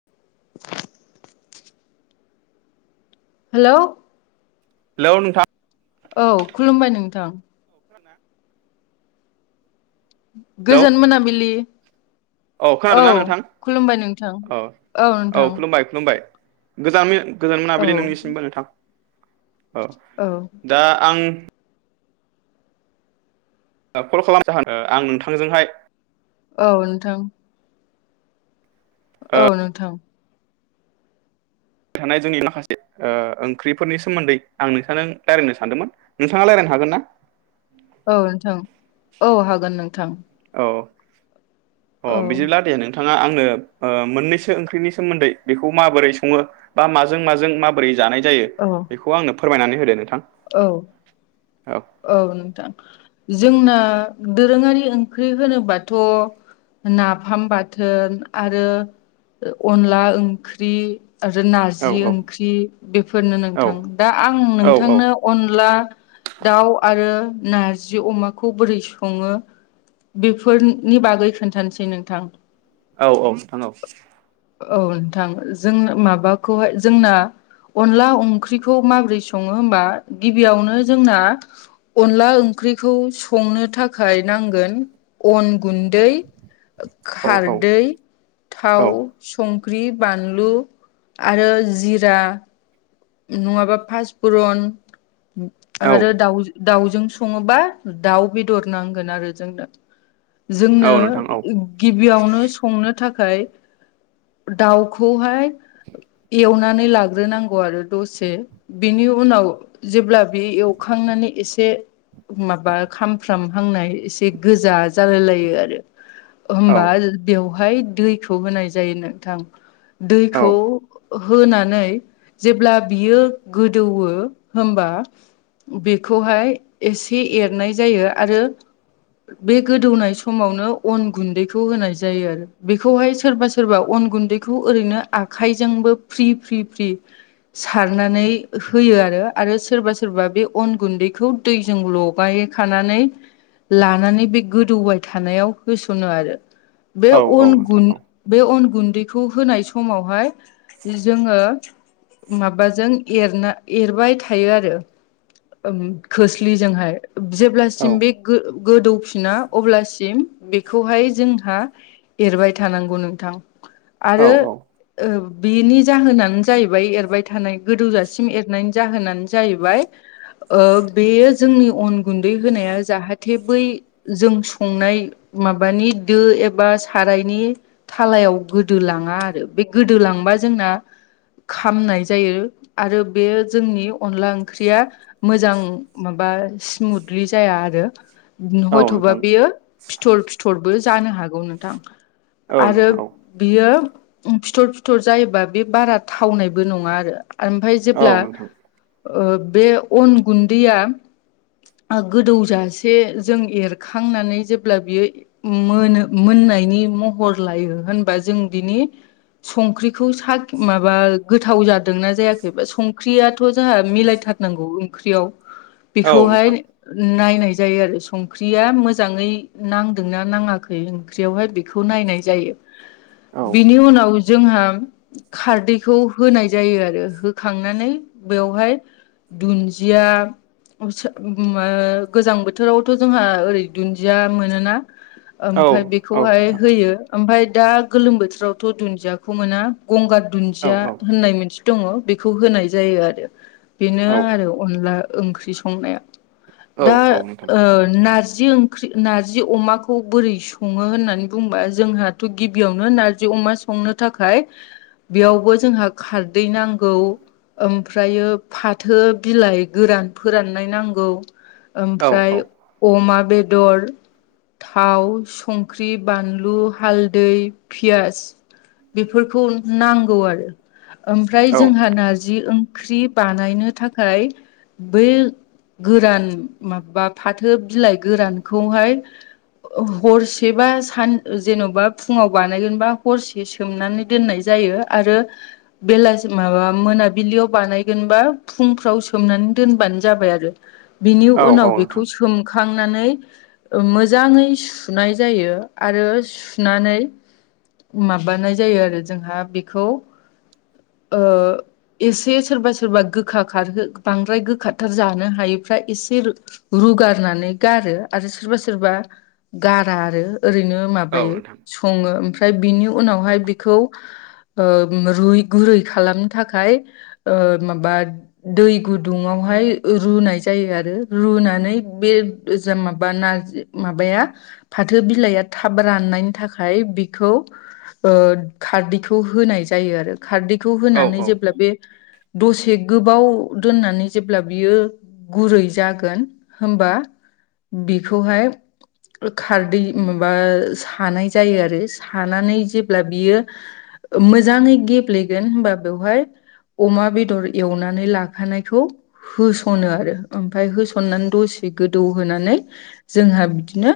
[inaudible] हेल' hello नोंथां औ खुलुमबाय नोंथां खोनादों ना गोजोन मोनाबिलि औ खोनादोंना नोंथां खुलुमबाय नोंथां औ औ नोंथां खुलुमबाय खुलुमबाय गोजान गोजान औ मोनाबिलि नोंनिसिमबो नोंथां औ दा आं कल खालाम जाहोना आं नोंथांजोंहाय औ नोंथां औ नोंथां। [inaudible] थानाय जोंनि माखासे ओ ओंख्रिफोरनि सोमोन्दै आं नोंथांजों रायलायनो सानदोंमोन। नोंथाङा रायलायनो हागोन ना? औ नोंथां औ हागोन नोंथां। औ अ औ बिदिब्ला दे नों नोंथाङा आंनो मोननैसो ओंख्रिनि सोमोन्दै बेखौ माबोरै सङो बा माजों माजों माबोरै जानाय जायो औ बेखौ आंनो फोरमायनानै होदो नोंथां। औ औ नोंथां। जोंना दोरोङारि ओंख्रि होनोबाथ' नाफाम बाथोन आरो अनला ओंख्रि आ जे नारजि औ ओंख्रि बेफोरनो औ नोंथां दा आं औ औ नोंथांनो अनला दाउ आरो नारजि अमाखौ बोरै सङो बेफोरनि बागै खोन्थानोसै नोंथां। औ औ नोंथां औ। औ नोंथां जों माबाखौहाय जोंना अनला अंख्रिखौ माबोरै सङो होमबा गिबियावनो जोंना अनला ओंख्रिखौ संनो थाखाय नांगोन अन गुन्दै, औ औ खारदै औ थाव संख्रि बानलु आरो जिरा नङाबा फासफुरन औ आरो दाउ दाउजों सङोबा दाउ बेदर नांगोन आरो जोंनो। औ जोंनो नोंथां औ गिबियावनो संनो थाखाय दाउखौहाय एवनानै लाग्रोनांगौ आरो दसे बिनि उनाव जेब्ला बे एवखांनानै एसे ओ माबा खामफ्राम हांनाय एसे गोजा जालाय लायो आरो। औ होमबा बेवहाय दैखौ होनाय जायो नोंथां औ दैखौ ओ होनानै जेब्ला बियो गोदौवो होमबा बेखौहाय एसे एरनाय जायो आरो। बे गोदौनाय समावनो अन गुन्दैखौ होनाय जायो आरो। बेखौहाय सोरबा सोरबा अन गुन्दैखौ ओरैनो आखाइजोंबो फ्रि फ्रि फ्रि सारनानै होयो आरो आरो सोरबा सोरबा बे अन गुन्दैखौ दैजों लगाय खानानै लानानै बे गोदौबाय थानायाव होसनो आरो। बे औ औ अन नोंथां गुन औ बे अन गुन्दैखौ होनाय समावहाय जोङो माबाजों एरना एरबाय थायो आरो ओ खोस्लिजोंहाय औ जेब्लासिम बे गो-गोदौफिना अब्लासिम बेखौहाय जोंहा एरबाय थानांगौ नोंथां। औ आरो ओ बिनि जाहोनानो जाहैबाय एर बाय थानाय गोदौजासिम एरनायनि जाहोनानो जाहैबाय ओ बेयो जोंनि अन गुन्दै होनाया जाहाथे बै जों संनाय माबानि दो एबा साराइनि थालायाव गोदोलाङा आरो बे गोदो लांबा जोंना खामनाय सा जायो आरो बे जोंनि अनला ओंख्रिया मोजां माबा स्मुथलि जाया आरो। औ हयथ'बा नोंथां बेयो फिथर फिथरबो जानो हागौ नोंथां औ आरो नोंथां औ बियो फिथर फिथर जायोबा बे बारा थावनायबो नङा आरो ओमफाय औ जेब्ला नोंथां ओ बे अन गुन्दैया ओ गोदौजासे जों एरखांनानै जेब्ला बियो मोनो मोननायनि महर लायो होनबा जों बिनि संख्रिखौ सा माबा गोथाव जादों दोंना जायाखै बा संख्रियाथ' जोहा मिलायथारनांगौ ओंख्रियाव औ बेखौहाय नोंथां नायनाय जायो आरो संख्रिया मोजाङै नांदोंना नाङाखै ओंख्रियावहाय बेखौ नायनाय जायो औ बिनि उनाव जोंहा खारदैखौ होनाय जायो आरो होखांनानै बेवहाय दुन्दिया गोजां बोथोरावथ' जोंहा ओरै दुन्दिया मोनोना औ ओमफ्राय औ बेखौहाय नोंथां होयो ओमफ्राय दा गोलोम बोथोरावथ' दुन्दियाखौ मोना गंगार औ औ दुन्दिया होननाय मोन दङ बेखौ होनाय जायो आरो बेनो औ आरो अनला ओंख्रि संनाया दा औ नोंथां नारजि ओं ओंख्रि नारजि अमाखौ बोरै सङो होननानै बुंबा जोंहाथ' गिबियावनो नारजि अमा संनो थाखाय बेयावबो जोंहा खारदै नांगौ ओमफ्रायो फाथो बिलाइ गोरान फोराननाय नांगौ औ नोंथां औ नोंथां औ ओमफ्राय अमा बेदर थाव संख्रि बानलु हालदै पियास बेफोरखौ नांगौ आरो ओमफ्राय जोंहा नारजि ओंख्रि बानायनो थाखाय बै गोरान माबा फाथो बिलाइ गोरानखौहाय हरसेबा सान जेन'बा फुङाव बानायगोनबा हरसे सोमनानै दोननाय जायो आरो बेलासि माबा मोनाबिलियाव बानायगोनबा फुंफ्राव सोमनानै दोनबानो जाबाय आरो बिनि औ उनाव बेखौ सोमखांनानै मोजाङै सुनाय जायो आरो सुनानै माबानाय जायो आरो जोंहा बेखौ ओ एसे सोरबा सोरबा गोखा खारहो बांद्राय गोखााथार जानो हायैफ्रा एसे रुगारनानै गारो आरो सोरबा सोरबा गारा आरो ओरैनो माबायो सङो ओमफाय बिनि उनावहाय बिखौ रुय गुरै खालामनो थाखाय माबा दै गुदुङावहाय रुनाय जायो आरो रुनानै बे माबा नारजि माबाया फाथो बिलाइया थाब राननायनि थाखाय बेखौ खारदैखौ होनाय जायो आरो खारदैखौ होनानै जेब्ला बे दसे गोबाव दोननानै जेब्ला बियो गुरै जागोन हबा बेखौहाय खारदै माबा सानाय जायो आरो सानानै जेब्ला बियो मोजाङै गेब्लेगोन होनबा बेवहाय अमा बेदर एवनानै लाखानायखौ होसनो आरो ओमफफ्राय होसननानै दसे गोदौहोनानै जोंहा बिदिनो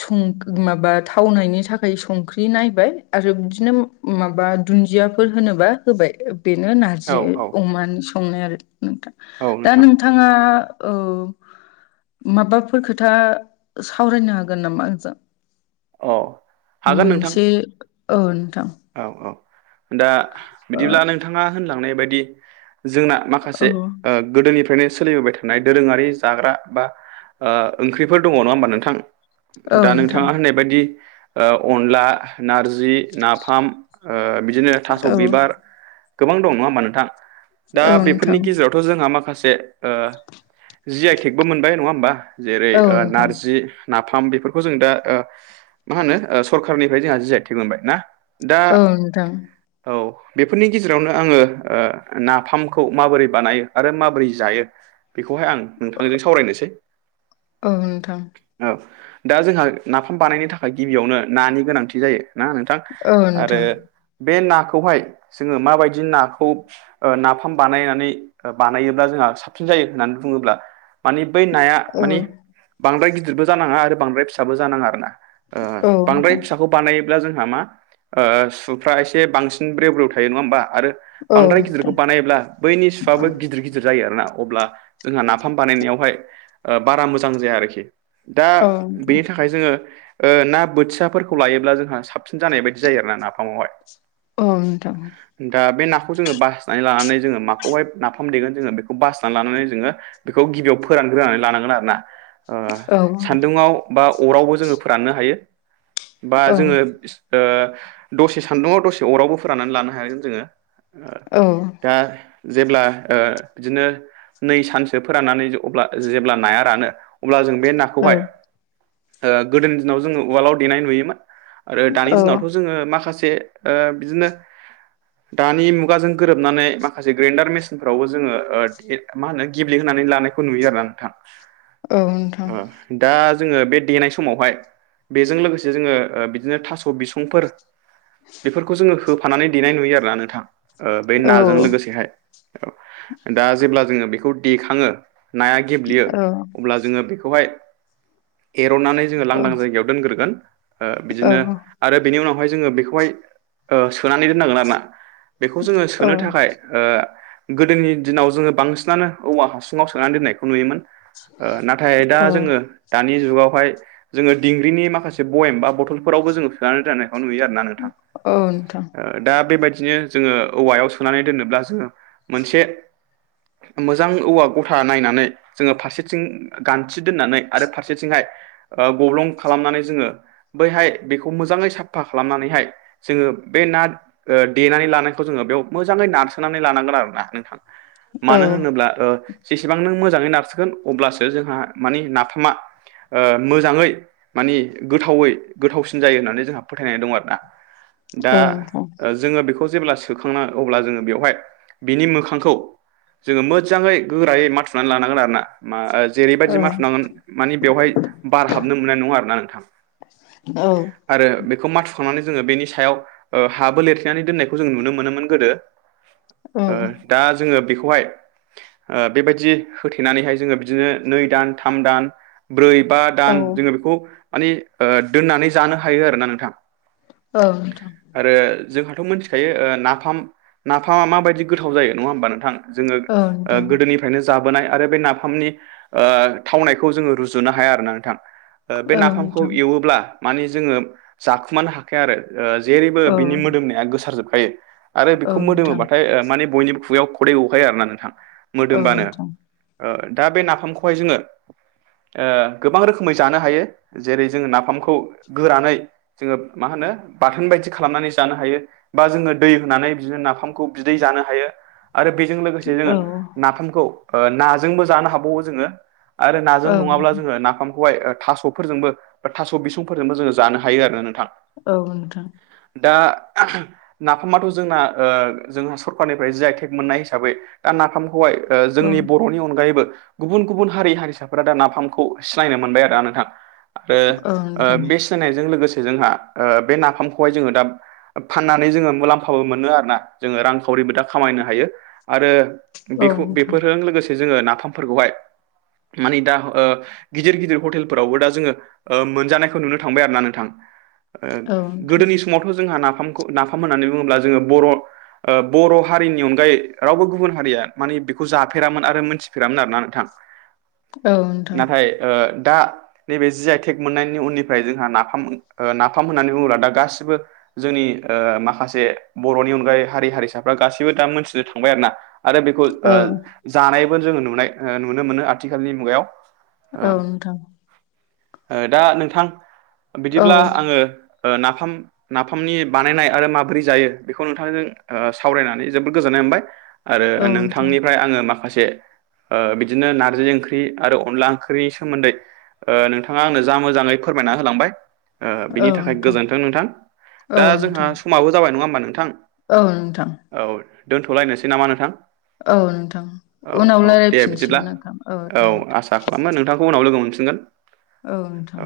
सं माबा थावनायनि थाखाय संख्रि नायबाय आरो बिदिनो माबा दुन्दियाफोर होनोबा होबाय बेनो नारजि औ अमानि संनाय आरो नोंथां औ दा नोंथां नोंथ बिथाङा माबाफोर खोथा सावरायनो हागोन नामा आंजों अ हागोन नोंथां मोनसे औ नोंथां औ औ दा ओ बिदिब्ला नोंथाङा होनलांनाय बायदि जोंना औ माखासे गोदोनिफ्रायनो सोलिबोबाय थायो थानाय दोरोङारि जाग्रा बा ओंख्रिफोर दङ नङा होमबा नोंथां औ दा नोंथां नोंथाङा होननाय बायदि अनला नारजि नाफाम बिदिनो थास' औ बिबार गोबां दं नङा होमा नोंथां दा औ बेफोरनि नोंथां गेजेराव थ' जोंहा माखासे जि आइ केेकबो मोनबाय नङा होमबा जेरै औ ओ नोंथां नारजि नाफाम बेफोरखौ जों दा मा होनो सरखारनिफ्राय जोंहा जि आइ टेग मोनबाय ना दा औ नोंथां औ बेफोरनि गेजेरावनो आङो ओ नाफामखौ माबोरै बानायो आरो माबोरै जायो बेखौहाय आं नोंथांजों सावरायनोसै औ नोंथां औ दा जोंहा नाफाम बानायनो थाखाय गिबियावनो नानि गोनांथि जायो ना नोंथां आरो बे नाखौहाय जोङो माबायदि नाखौ ओ नाफाम बानायनानै बानायोब्ला जोंहा साबसिन जायो होननानै बुङोब्ला माने बै नाया औ माने बांद्राय गिदिरबो जानाङा आरो बांद्राय फिसाबो जानाङा आरोना ओ बांद्राय नोंथां फिसाखौ बानायोब्ला जोंहा मा सुफ्रा एसे बांसिन ब्रेव ब्रेव थायो नङा होमबा आरो औ बांद्राय गिदिरखौ बानायब्ला बैनि सुवाबो गिदिर गिदिर जायो आरोना अब्ला जोंहा नाफाम बानायनायावहाय ओ बारा मोजां जाया आरोखि दा औ नोंथां बेनि थाखाय ओफाय जोङो ओ ना बोथियाफोरखौ लायोब्ला जोंहा साबसिन जानाय बायदि जायो आरो ना नाफामावहाय औ नोंथां दा बे नाखौ जोङो बासिनानै लानानै जोङो माखौहाय नाफाम देगोन जोङो बेखौ बासिनानै लानानै जोङो बेखौ गिबियाव फोरानग्रोनानै लानांगोन आरोना ओ औ नोंथां औ सान्दुुङाव बा अरावबो जोङो फोराननो हायो बा जोङो ओ दसे सान्दुङाव दसे अरावबो फोराननानै लानो हागोन जोङो औ दा जेब्ला ओ बिदिनो नै सानसो फोराननानै अब्ला जेब्ला नाया रानो अब्ला जों बे नाखौहाय गोदोनि दिनाव ओ जोङो उवालाव देनाय नुयोमोन आरो दानि औ नोंथां औ दिनावथ' जों जोङो माखासे ओ बिदिनो दानि मुगाजों गोरोबनानै माखासे ग्रेन्डार मेसिनफ्रावबो जोङो मा होनो गेब्लेहानै लानाय खौ नुयो आरोना नोंथां दा जोङो बे देनाय समावहाय बेजों लोगोसे जोङो बिदिनो थास' बिसंफोर बेफोरखौ जोङो होफानानै देनाय नुयो आरोना नोंथां बे ओ औ नाजों लोगोसेहाय औ दा जेब्ला जोङो बेखौ देखाङो नाया गेब्लेयो औ अब्ला जोङो बेखौ नाखौहाय एर'नानै जोङो लांदां जायगायाव दोनग्रोगोन ओ बिदिनो आरो बेनि उनावहाय जोङो बेखौहाय ओ सोनानै दोननांगोन आरो ना बेखौ जोङो औ सोनो थाखाय ओ गोदोनि दिनाव जोङो बांसिनानो औवा हासुङाव सोनानै दोननायखौ नुयोमोन। ओ नाथाय दा औ जोङो दानि जुगावहाय जोङो दिंग्रिनि माखासे बेयेम बा बथलफोरावबो जोङो सोनानै दानो बा नुयो आरोना नोंथां औ नोंथां ओ दा बेबायदिनो जोङो औवायाव सोनानै दोनोब्ला जोङो मोनसे मोजां औवा गथा नायनानै जोङो फारसेथिं गान्थि दोननानै आरो फारसेथिंहाय ओ गब्लं खालामनानै जोङो बैहाय बेखौ मोजाङै साफा खालामनानैहाय जोङो बे ना ओ देनानै लानायखौ जोङो बेयाव मोजाङै नारसोनानै लानांगोन आरो ना नोंथां। औ मानो होनोब्ला ओ जेसेबां नों मोजाङै नारसोगोन अब्लासो जोंहा माने नाफामा ओ मोजाङै मानि गोथावै गोथावसिन जायो होननानै जोंहा फोथायनाय दं आरोनंना औ नोंथां औ नोंथां औ दा नोंथां औ नोंथां औ नोंथां औ नोंथां औ जोङो बेखौ जेब्ला सोखांना अब्ला जोङो बेवहाय बेनि मोखांखौ जोङो मोजाङै गोरायै माथुनानै लानांगोन आरोना मा जेरैबायदि मा थुमनांगोन माने बेवहाय बार हाबनो मोननाय नङा आरोना नोंथां। औ आरो बेखौ माथुखांनानै जोङो बेनि सायाव हाबो लिरथेनानै दोननायखौ जों नुनो मोनोमोन गोदो दा जोङो बेखौहाय बेबायदि होथेनानैहाय जोङो बिदिनो नै दान थाम दान ब्रै बा जोङो बेखौ मान दोननानै जानो हायो आरोना नोंथां औ आरो जोंहाथ' मोनथिखायो नाफाम नाफामा माबायदि गोथाव जायो नङा होमबा नोंथां औ जोङो गोदोनि फ्रायनो जाबोनाय आरो बे नाफामनि थावनायखौ जोङो रुजुनो हाया आरो ना नोंथां बे नाफामखौ एवोब्ला माने जोङो जाखुमानो हाखाया आरो जेरैबो बिनि मोदोमनाया गोसार जोबखायो आरो बेखौ मोदोमोबाथाय माने बयनिबो खुगायाव खदै गखायो आरो ना नोंथां मोदोमबानो दा बे नाफामखौहाय जोङो गोबां रोखोमै जानो हायो जेरै जों नाफामखौ गोरानै जोङो मा होनो बाथोन बायदि खालामनानै जानो हायो बा जोङो दै होनानै बिदिनो नाफामखौ बिदै जानो हायो आरो बेजों लोगोसे जोङो नाफामखौ नाजोंबो जानो हाबावो जोङो आरो नाजों नङाब्ला जोङो नाफामखौहाय थास'फोरजोंबो बा थास' बि थासफोरजोंबो जोङो जानो हायो आरोना नोंथां औ नोंथां दा नाफामाथ' जोंना जोंहा सरखारनिफ्राय जि आइ थेक मोननाय हिसाबै दा नाफाम हाय औ जोंनि बर'नि अनगायैबो गुबुन गुबुन हारि हारिसाफोरा दा नाफामखौ सिनायनो मोनबाय आरोा नोंथां आरो औ नोंथां सिनायजों लोगोसे जोंहा बे नाफामखौहाय जोङो दा फाननानै जोङो मुलाम्फाबो मोनो आरो ना जोङो रांखावरिबो दा खामायनो हायो आरो औ बेखौ नोंथां बेफोरजों लोगोसे जोङो नाफामफोरखौहाय मानि दा गिदिर गिदिर हटेलफोरावबो दा जोङो मोनजानाय नुनो थांबाय आरोना नोंथां औ गोदोनि सम फुङावथ' जोंहा नाफामखौ नाफाम होननानै बुङोब्ला जोङो बर' बर' हारिनि अनगायै रावबो गुबुन हारिया मानि बेखौ जाफेरामोन आरो मोनथिफेरामोन आरोना नोंथां नोंथां नाथाय दा नैबे जि आइटेक मोननायनि उननि फ्राय जोंहा नाफाम नाफाम होननानै बुङोब्ला दा गासिबो जोंनि माखासे बर'नि अनगायै हारि हारिसाफ्रा गासैबो दा मोनथिनो थांबाय आरो ना आरो बेखौ औ जानायबो जोङो नुनाय नुनो मोनो आथिखालनि मुगायाव नोंथां दा नोंथां औ बिदिब्ला आङो नाफाम नाफामनि बानायनाय आरो माबोरै जायो बेखौ नोंथांजों सावरायनानै जोबोद गोजोननाय मोनबाय आरो औ नोंथांनिफ्राय आङो माखासे माखासे बिदिनो नारजि ओंख्रि आरो अनला ओंख्रिनि सोमोन्दै नोंथाङा आंनो जा मोजाङै फोरमायना होलांबाय बिनि थाखाय नोंथां गोजोन्थों नोंथां औ नोंथां औ दा जोंहा नोंथां समाबो जाबाय नङा होमबा नोंथां औ नोंथां औ दोन्थ'लायनोसै नामा नोंथां औ नोंथां औ उनाव औ दे बिदिब्ला रायलायफिनसिगोन नोंथां औ दे आसा खालामो नोंथांखौ उनाव लोगो मोनफनगोन औ नोंथां